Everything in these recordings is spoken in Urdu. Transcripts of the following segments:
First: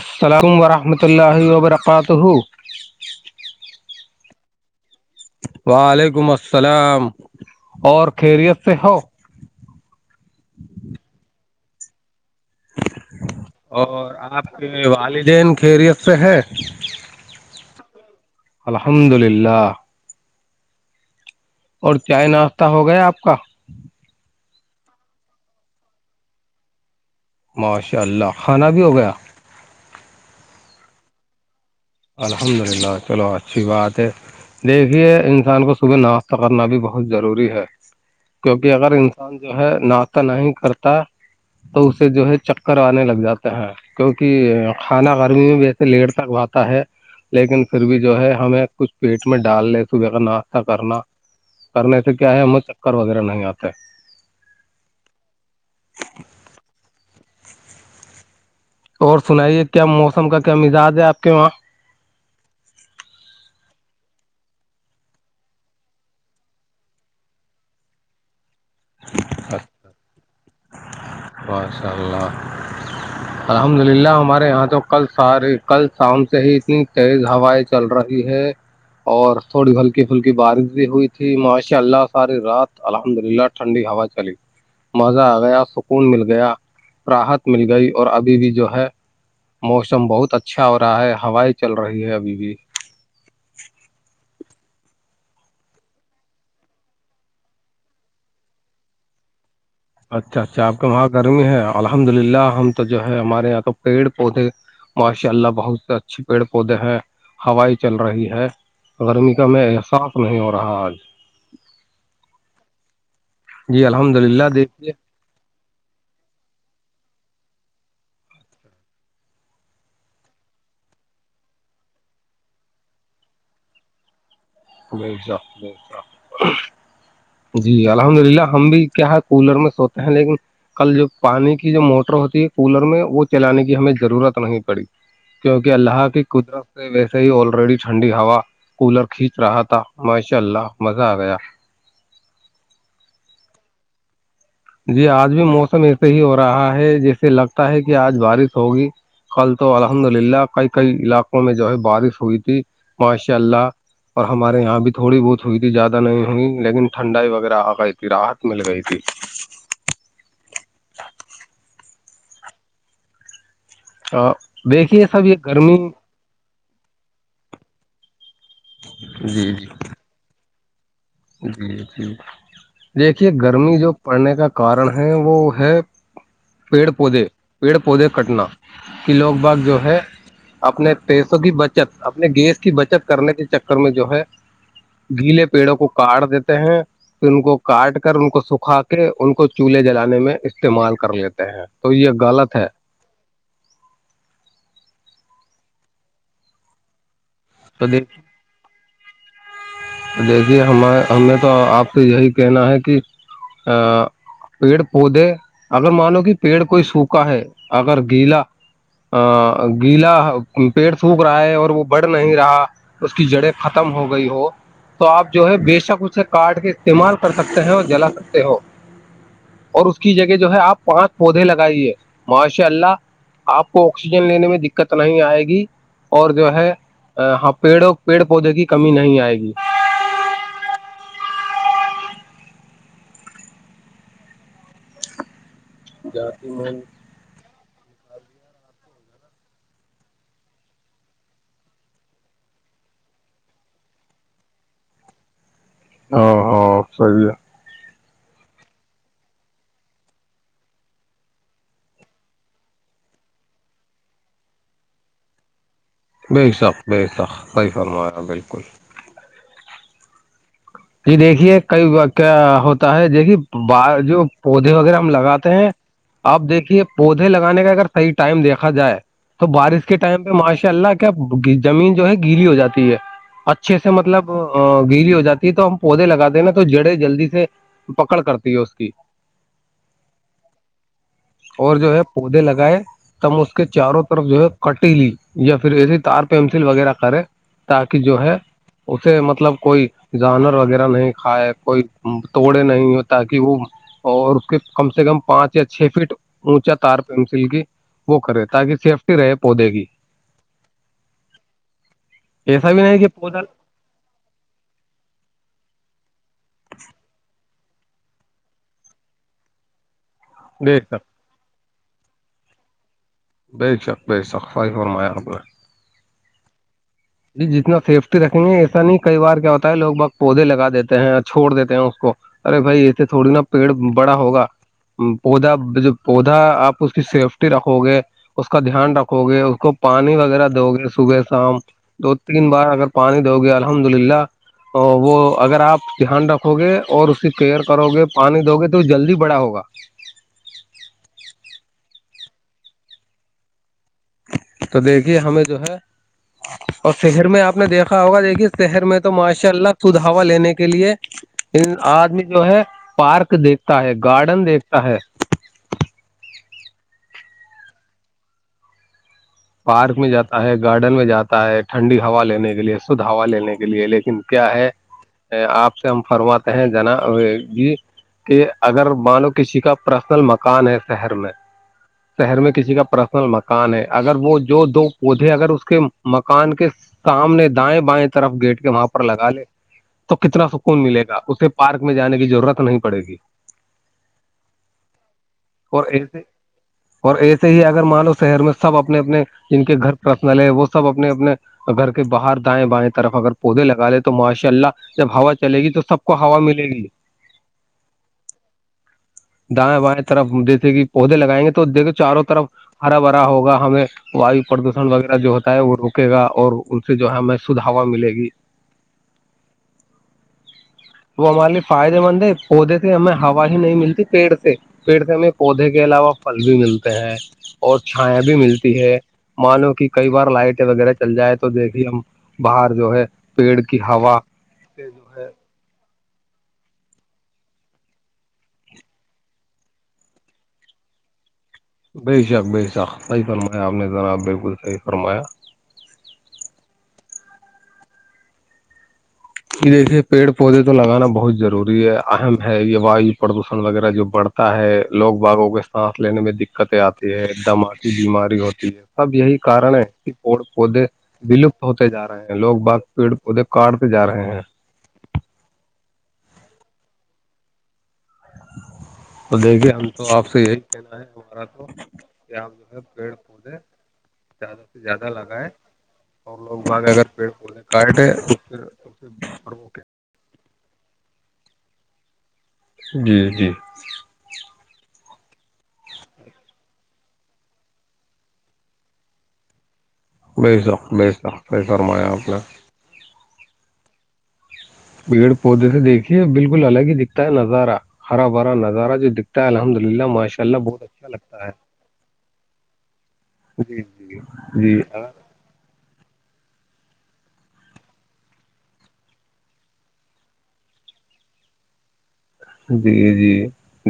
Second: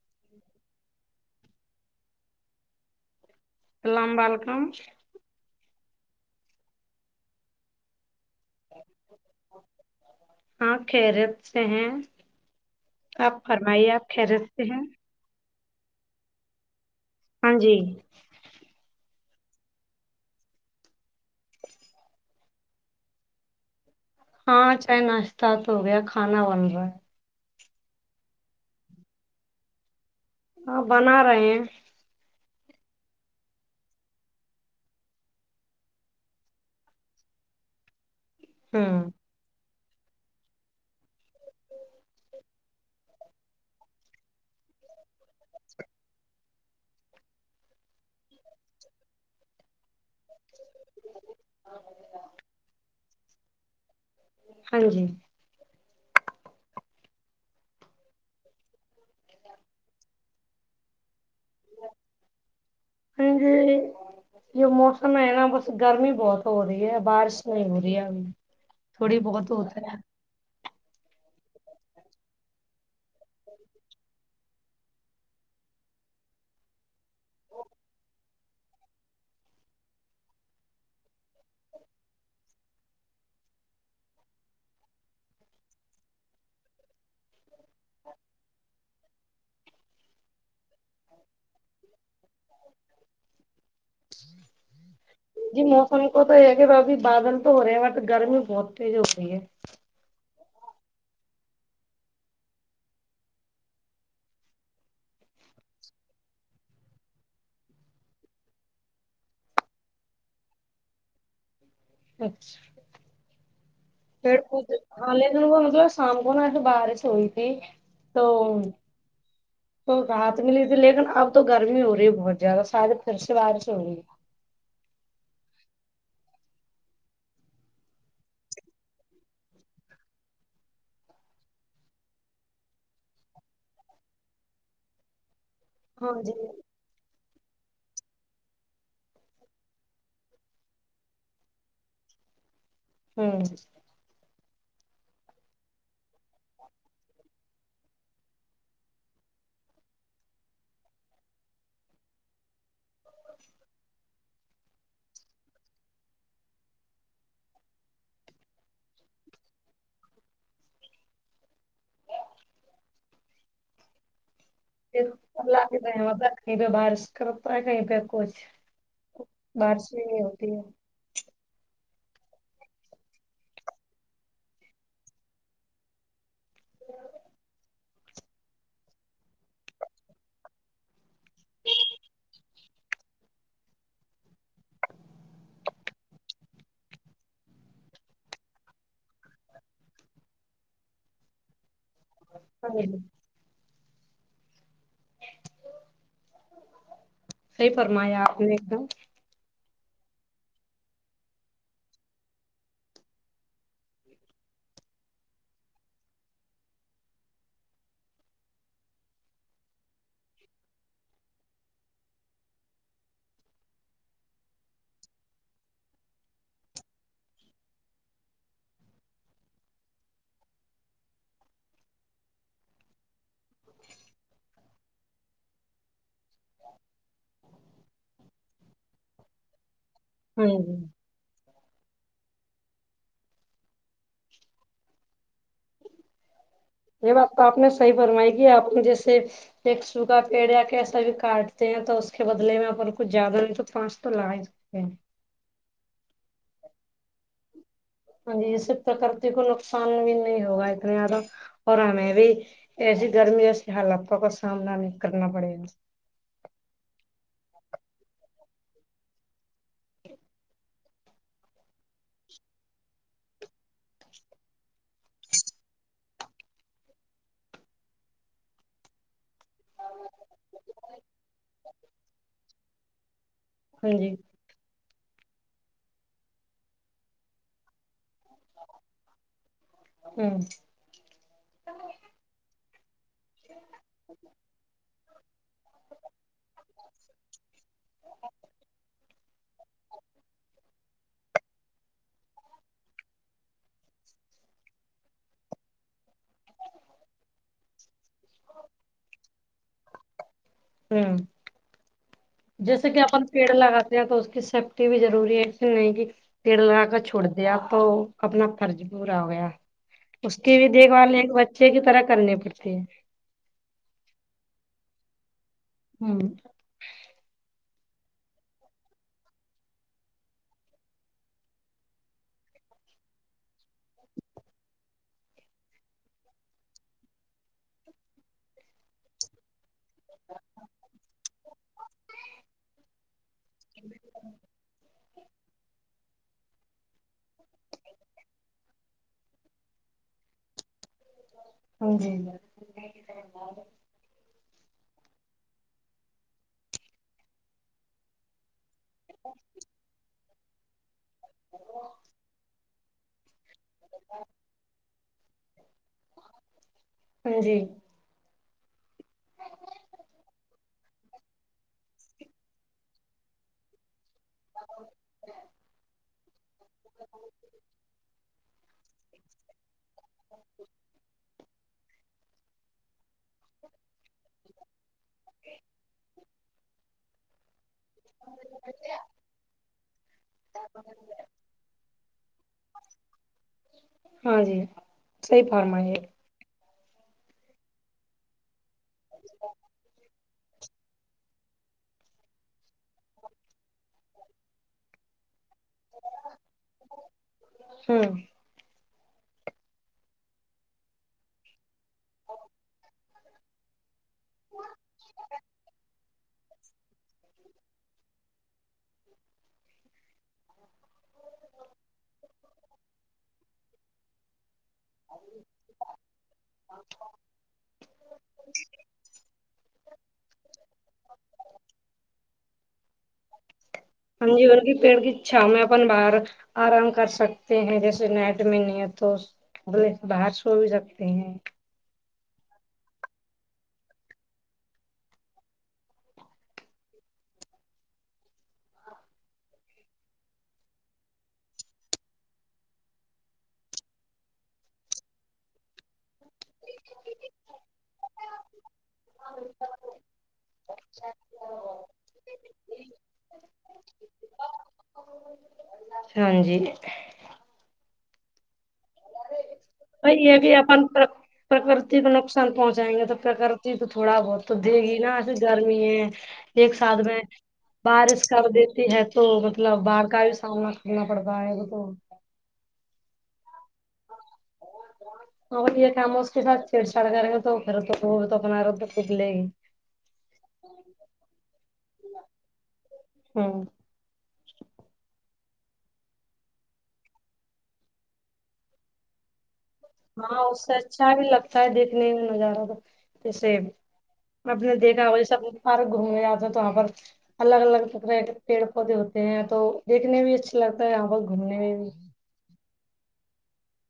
السلام ورحمۃ اللہ وبرکاتہ لمبال کام وعلیکم السلام اور خیریت سے ہو ہاں خریت سے ہیں آپ فرمائیے آپ اور کہہ سکتے ہیں کے والدین کے خیریت سے ہے ہاں جی الحمد للہ اور چائے ناشتہ ہو گیا آپ کا ہاں چاہے ناشتہ تو ہو گیا کھانا بن رہا ہے ماشاء اللہ کھانا بھی ہو گیا ہاں بنا رہے ہیں الحمد للہ چلو اچھی بات ہے دیکھیے انسان کو صبح ناشتہ کرنا بھی بہت ضروری ہے کیونکہ اگر ہوں انسان انان جو ہے ناتہ نہیں کرتا تو اسے جو ہے چکر آنے لگ جاتے ہیں کیونکہ کھانا گرمی میں بھی ایسے لیٹ تک بات ہے لیکن پھر بھی جو ہے ہمیں کچھ پیٹ میں ڈال لی صبح کا ناشتہ کرنا کرنے سے کیا ہے م چکر وغیرہ نہیں آتا ہاں جی اور سنائیے کیا موسم کا کیا مزاج ہے آپ کے وہاں ہوں ہوں یہ موسم ہے نا بس گرمی بہت ہو رہی ہے بارش نہیں ہو رہی ہے ابھی تھوڑی بہت ہوتا ہے مسلہ الحمد للہ ہمارے یہاں تو کل سارے کل شام سے ہی اتنی تیز ہوائیں چل رہی ہے اور تھوڑی ہلکی پھلکی بارش بھی ہوئی تھی ماشاء اللہ ساری رات الحمد للہ ٹھنڈی ہوا چلی مزہ آ گیا ون مل گیا راحت مل گئی اور ابھی بھی جو ہے موسم بہت اچھا ہو رہا ہے ہوائیں چل رہی ہے ابھی بھی جی موسم کو تو یہ کہ ابھی بادل تو ہو رہے ہیں بٹ گرمی بہت تیز ہو رہی ہے اچھا اچھا آپ کے وہاں گرمی ہے الحمد للہ ہم تو جو ہے ہمارے یہاں تو پیڑ پودے ماشاء اللہ بہت سے اچھے پیڑ پودے ہیں ہوائی چل رہی ہے گرمی کا میں احساس نہیں ہو رہا آج اچھا جی الحمد پھر للہ ا دیکھیے ہل دن کو بنے شام کو ن اٹ باہر سوئیتی تو تو رات ملی تھی لیکن اب تو گرمی ہو رہی ہے بہت زیادہ شایدے پھر سے بارش ہو رہی ہے نہیں جاک نہیں جاک جی الحمد للہ ہم بھی کیا ہے کولر میں سوتے ہیں لیکن کل جو پانی کی جو موٹر ہوتی ہے کولر میں وہ چلانے کی ہمیں ضرورت نہیں پڑی کیونکہ اللہ کی ہاں جی قدرت سے ویسے ہی آلریڈی ٹھنڈی ہوا کولر کھینچ رہا تھا ماشاء اللہ مزہ آ گیا ہوں جی آج بھی موسم ایسے ہی ہو رہا ہے جیسے لگتا ہے کہ آج بارش ہوگی کل تو الحمد للہ کئی کئی علاقوں میں جو ہے بارش ہوئی تھی ماشاء اللہ اور ہمارے یہاں بھی تھوڑی بہت ہوئی تھی زیادہ نہیں ہوئی لیکن ٹھنڈائی وغیرہ آ گئی تھی راحت مل گئی تھی ا دیکھیے سب یہ اللہ گرمی کی رحمت ہے کہیں پہ بارش کرتا ہے کہیں پہ کچھ جی جی بارش بھی نہیں ہوتی ہے جی جی دیکھیے گرمی جو پڑنے کا کارن ہے وہ ہے پیڑ پودے پیڑ پودے کٹنا کہ لوگ باغ جو ہے اپنے پیسوں کی بچت اپنے گیس کی بچت کرنے کے چکر میں جو ہے گیلے پیڑوں کو کاٹ دیتے ہیں پھر ان کو کاٹ کر ان کو سکھا کے ان کو چولہے جلانے میں استعمال کر لیتے ہیں تو یہ غلط ہے ہاں جی صحیح تو دیک فرمایا آپ نے ایک دم دیکھیے ہم ہم نے تو آپ سے یہی کہنا ہے کہ پیڑ پودے اگر مانو کہ پیڑ کوئی سوکھا ہے اگر گیلا ا گیلا پیڑ سوکھ رہا ہے اور وہ بڑ نہیں رہا اس کی جڑیں ختم ہو گئی ہو تو آپ جو ہے بے شک اسے کاٹ کے استعمال کر سکتے ہیں اور جلا سکتے ہو اور اس کی جگہ جو ہے آپ پانچ پودے لگائیے ماشاء اللہ آپ کو آکسیجن لینے میں دقت نہیں آئے گی اور جو ہے پیڑوں پیڑ پودے کی کمی نہیں آئے گی ہوں جتی میں یہ بات تو آپ نے صحی فرمائی کی آپ جیسے ایک سوگا پیڑیا کیسا بھی کاٹتے ہیں تو اس کے بدلے میں کچھ زیادہ نہیں تو پانچ تو لگ ہوں ہ ہاں صی ہے ہاں جی اس سے پرکرتی کو نقصان بھی نہیں ہوگا اتنے زیادہ اور ہمیں بھی ایسی گرمی ایسی حالاتوں کا سامنا نہیں کرنا پڑے گا بے شق بے شخ صحی فرمایا بالکل ج ج دیکھیے کئی کیا ہوتا ہے دیکھیے ب جو پودے وغیرہ ہم لگاتے ہیں آپ دیکھیے پودے لگانے کا اگر صحیح ٹائم دیکھا جائے تو بارش کے ٹائم پہ ماشاء اللہ کیا زمین جو ہے گیلی ہو جاتی ہے اچھے سے ہاں جی مطلب گیری ہو جاتی تو ہم پودے لگاتے ہیں نا تو جڑے جلدی سے پکڑ کرتی ہے اس کی ہوں اور جو ہے پودے لگائے تم اس کے چاروں طرف جو ہے کٹی لی یا پھر ایسے تار پینسل وغیرہ کرے تاکہ جو ہے اسے مطلب کوئی جانور وغیرہ نہیں کھائے کوئی توڑے نہیں ہو تاکہ وہ اور اس کے کم سے کم پانچ یا چھ فٹ اونچا تار پینسل کی وہ کرے تاکہ سیفٹی رہے پودے کی ہوں ایسا بھی جیسے نہیں کہ اپن پودا پیڑ لگات تو اس کی سیفٹی بھی ضروری ہے اس نہیں کہ پر لا کر چھوڑ د دیا تو اپنا فرض پورا ہو گیا اس کی بھی بے دیکھ شک بال ایک ب اچھے کی طرح کرنی پڑتے ہیں بے شک بے شق خائی اور میار ہاں جی جتنا سیفٹی رکھیں گے ایسا نہیں کئی بار کیا ہوتا ہے لوگ بت پودے لگا دیتے ہیں چھوڑ دیتے ہیں اس کو ارے بھائی اتے تھوڑی نہا پیڑ بڑا ہوگا پودا پودا آپ اس کی سیفٹی رکھو گے اس کا دھیان رکھو گے اس کو پانی وغیرہ دو گے صبح ام دو تین بار اگر پانی دو گے الحمد للہ وہ اگر آپ دھیان رکھو گے اور اسے کیئر کرو گے پانی دو گے تو جلدی بڑا ہوگا ہاں جی جی تو دیکھیے ہمیں جو ہے اور شہر میں آپ نے دیکھا ہوگا دیکھیے شہر میں تو ماشاء اللہ سدھاوا لینے کے لیے ان آدمی جو ہے پارک دیکھتا ہے گارڈن دیکھتا ہے ہاں جی پارک میں جاتا ہے گارڈن میں جاتا ہے ٹھنڈی ہوا لینے کے لیے شدھ ہوا لینے کے لیے لیکن کیا ہے آپ سے ہم فرماتے ہیں جنا جی کہ اگر مانو کسی کا پرسنل مکان ہے شہر میں شہر میں کسی کا پرسنل مکان ہے اگر وہ جو دو پودے اگر اس کے م کان کے سامنے دائیں بائیں طرف گیٹ کے وہاں پر لگا لے تو کتنا سکون ملے گا اسے پارک میں جانے کی ضرورت نہیں پڑے گی ہاں جی سی فارما اور ہے ایسے اور ایسے ہی اگر مانو شہر میں سب اپنے اپنے جن کے گھر پرسنل ہیں وہ سب اپنے اپنے گھر کے باہر دائیں بائیں طرف اگر پودے لگا لے تو ماشاء اللہ جب ہوا چلے گی تو سب کو ہوا ملے گی ہوں دائیں بائیں طرف جیسے کہ پودے لگائیں گے تو دیکھو چاروں طرف ہرا بھرا ہو ہمیں واو پردوشن وغیرہ جو ہوتا ہے وہ روکے گا اور ان سے جو ہے ہمیں سدھوا ملے گی وہ ہمارے لیے فائدے مند ہے پودے سے ہمیں ہوا ہی نہیں ملتی پیڑ سے پیڑ میں پودے کے علاوہ پھل بھی ملتے ہیں اور چھایا بھی ملتی ہے مانو کہ کئی بار لائٹیں وغیرہ چل جائے تو دیکھیے ہم باہر جو ہے پیڑ کی ہوا جون کی پیڑ کی چا میں اپن باہر آرام کر سکتے ہیں جیسے نیٹ میں نی تو الے باہر سو بھی سکتے ہیں بے شک بے شق صحی فرمایا آپ نے ذرا بالکل صحیح فرمایا ہاں یہ دیکھیے پیڑ پودے تو لگانا بہت ضروری ہے اہم ہے یہ واو پردوشن وغیرہ جو بڑھتا تا ہے لوگ باغوں کے سانس لینے میں د دقتیں آتی ہے دماکی بیماری ہوتی ہے سب یہی کارن ہے کہ پڑ پودے ولپت ہوتے جا رہے ہیں لوگ بغ پیڑ پدے کاٹتے جا رہے ہیں ہاں جی تو دیکھیے ہم تو بائی آپ یہ سے بھی یہی اپن کہنا ہے ہمارا تو پرکرتی کو کہ آپ نقصان جو ہے پہنچائیں گے تو پیڑ پودے پرکر تو تھوڑا بہت تو زیادہ دے سے گی زیادہ نا ایھر لگائے گرمی ہے اور لوگ ایک باغ ساتھ اگر میں پیڑ پودے کاٹے بارش تو کر دیتی ہے تو پھر مطلب باڑھ کا بھی سامنا کرنا پڑ رہا ہے تو جی جی [inaudible] اور یہ کام اس کے ساتھ چھیڑ چاڑ کریں گے تو پھر تو تو اپنا تو پک لے گی بے سخت ب سختی فرمایا آپ نے ہاں پیڑ پودے سے دیکھیے بالکل الگ ہی دکھتا ہے نظارہ ہرا بھرا نظارہ جو دکھتا ہے الحمد للہ ماشاء ہاں اللہ اس سے بہت اچھا بھی لگتا ہے دیکھنے میں نظارہ تو جیسے جی جی ہمپ نے جی دیکھا اگر وہ سب فار گھومنے آتے تو وہاں پر الگ الگ طکرح کے پیڑ پودے ہوتے ہیں تو دیکنے بھی اچھا لگتا ہے یہاں پر گھومنے میں بھی جی جی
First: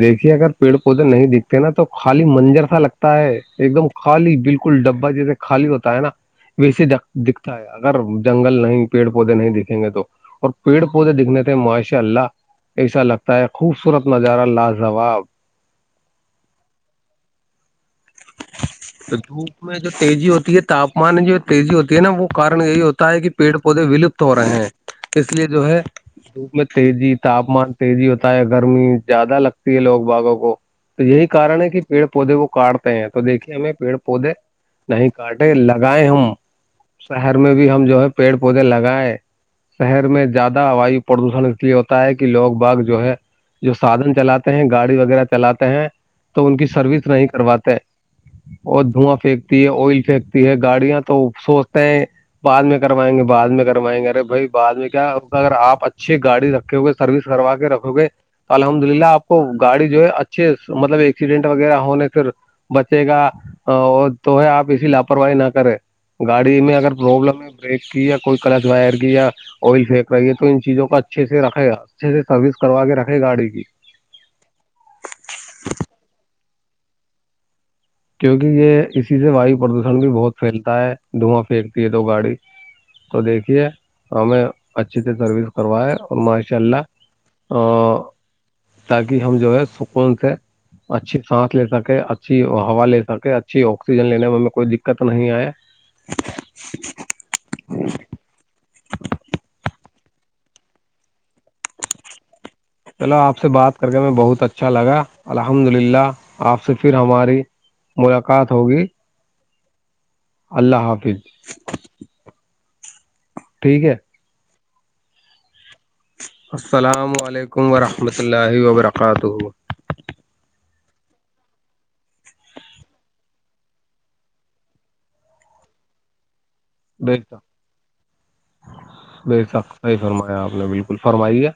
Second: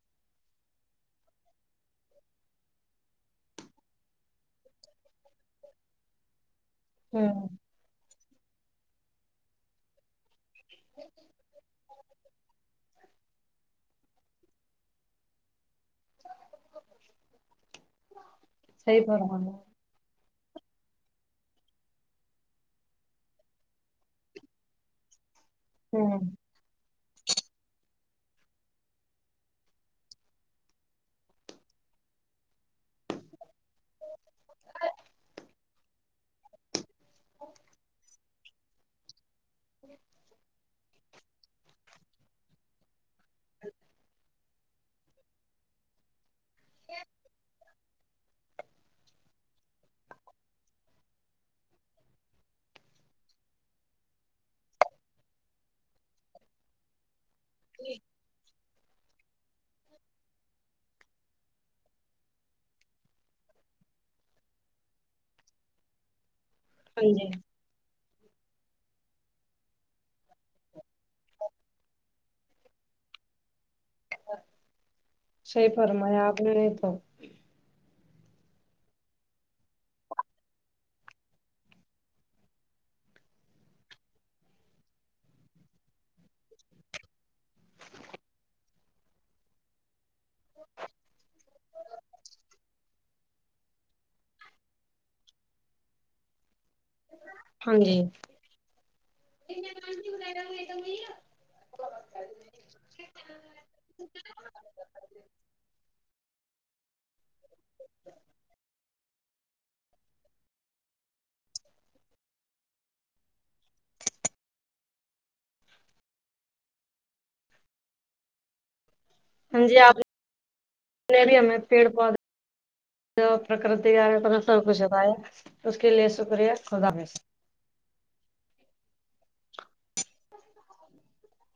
دیکھیے اگر پیڑ پودے نہیں دکھتے نا تو خالی منجر سا لگتا ہے ایک دم خالی بالکل ڈبا جیسے خالی ہوتا ہے نا ویسے ڈ ہوں دکھتا ہے اگر جنگل نہیں پیڑ پودے نہیں دکھیں گے تو اور پیڑ پودے دکھنے تھے ماشاء اللہ ایسا لگتا ہے خوبصورت نظارہ لاجواب اچ [unintelligible] [inaudible] تو فرمایا ہوں دھوپ میں جو تیزی ہوتی ہے تاپمان میں جو تیزی ہوتی ہے نا وہ کارن یہی ہوتا ہے کہ پیڑ پودے ولپت ہو رہے ہیں تو اس لیے جو ہے ہوں د میں تیزی تاپمان تیزی ہوتا ہے گرمی زیادہ لگتی ہے لوگ باغوں کو تو یہی کن ہے کہ پیڑ پودے وہ کاٹتے ہیں تو دیکھیے ہمیں پیڑ پودے نہیں کاٹے لگائے ہم شہر میں بھی ہم جو ہے پیڑ پودے لگائے شہر میں زیادہ ویو پردوشن اس لیے ہوتا ہے کہ لوگ باغ جو ہے جو سادن چلاتے ہیں گاڑی وغیرہ چلاتے ہیں تو ان کی سروس نہیں کرواتے اور دھواں پھینکتی ہے آئل پھینکتی ہے گاڑیاں تو سوچتے ہیں بعد میں کروائیں گے بد میں کروائیں گے ارے بھائی بع میں کیا اگر آپ اچھی گاڑی رکھے ہوگئے سروس کروا کے رکھو گے الحمد للہ آپ کو گاڑی جو ہے اچھے مطلب ایکسیڈنٹ وغیرہ ہونے پھر بچے گا تو ہے آپ اسسی لاپرواہی نہ کریں گاڑی میں اگر جی پروبلم ہے بریک کی یا کوئی کلش وائر کی یا آئل پھییک رہی ہے تو ان چیزوں کو اچھے سے رکھے اچھے سے سروس کروا کے رکھے گاڑی کی صی پر میں آپ میں نہیں تو کیونکہ یہ اسی سے وایو پردوشن بھی بہت پھیلتا ہے دھواں پھینکتی ہے تو گاڑی تو دیکھیے ہمیں اچھی سے سروس کروائے اور ماشاء اللہ ا تاکہ ہم جو ہے س ان سے اچھی سانس لے سکے اچھی ہوا لے سکے اچھی آکسیجن لینے میں ہم کوئی دقت نہیں آئے ہاں جی چلو آپ سے بات کر کے میں بہت اچھا لگا الحمد للہ آپ سے پھر ہماری ملاقات ہوگی اللہ حافظ ٹھیک ہے السلام علیکم ورحمۃ اللہ وبرکاتہ ہاں جی آپ نےیا میں پیڑ پودے جو پرکرتی آ ہے تو نے سب کچھ بتایا اس کے لیے شکریہ خدا بے شک بے شخ صحیح فرمایا آپ نے بالکل فرمائی ہے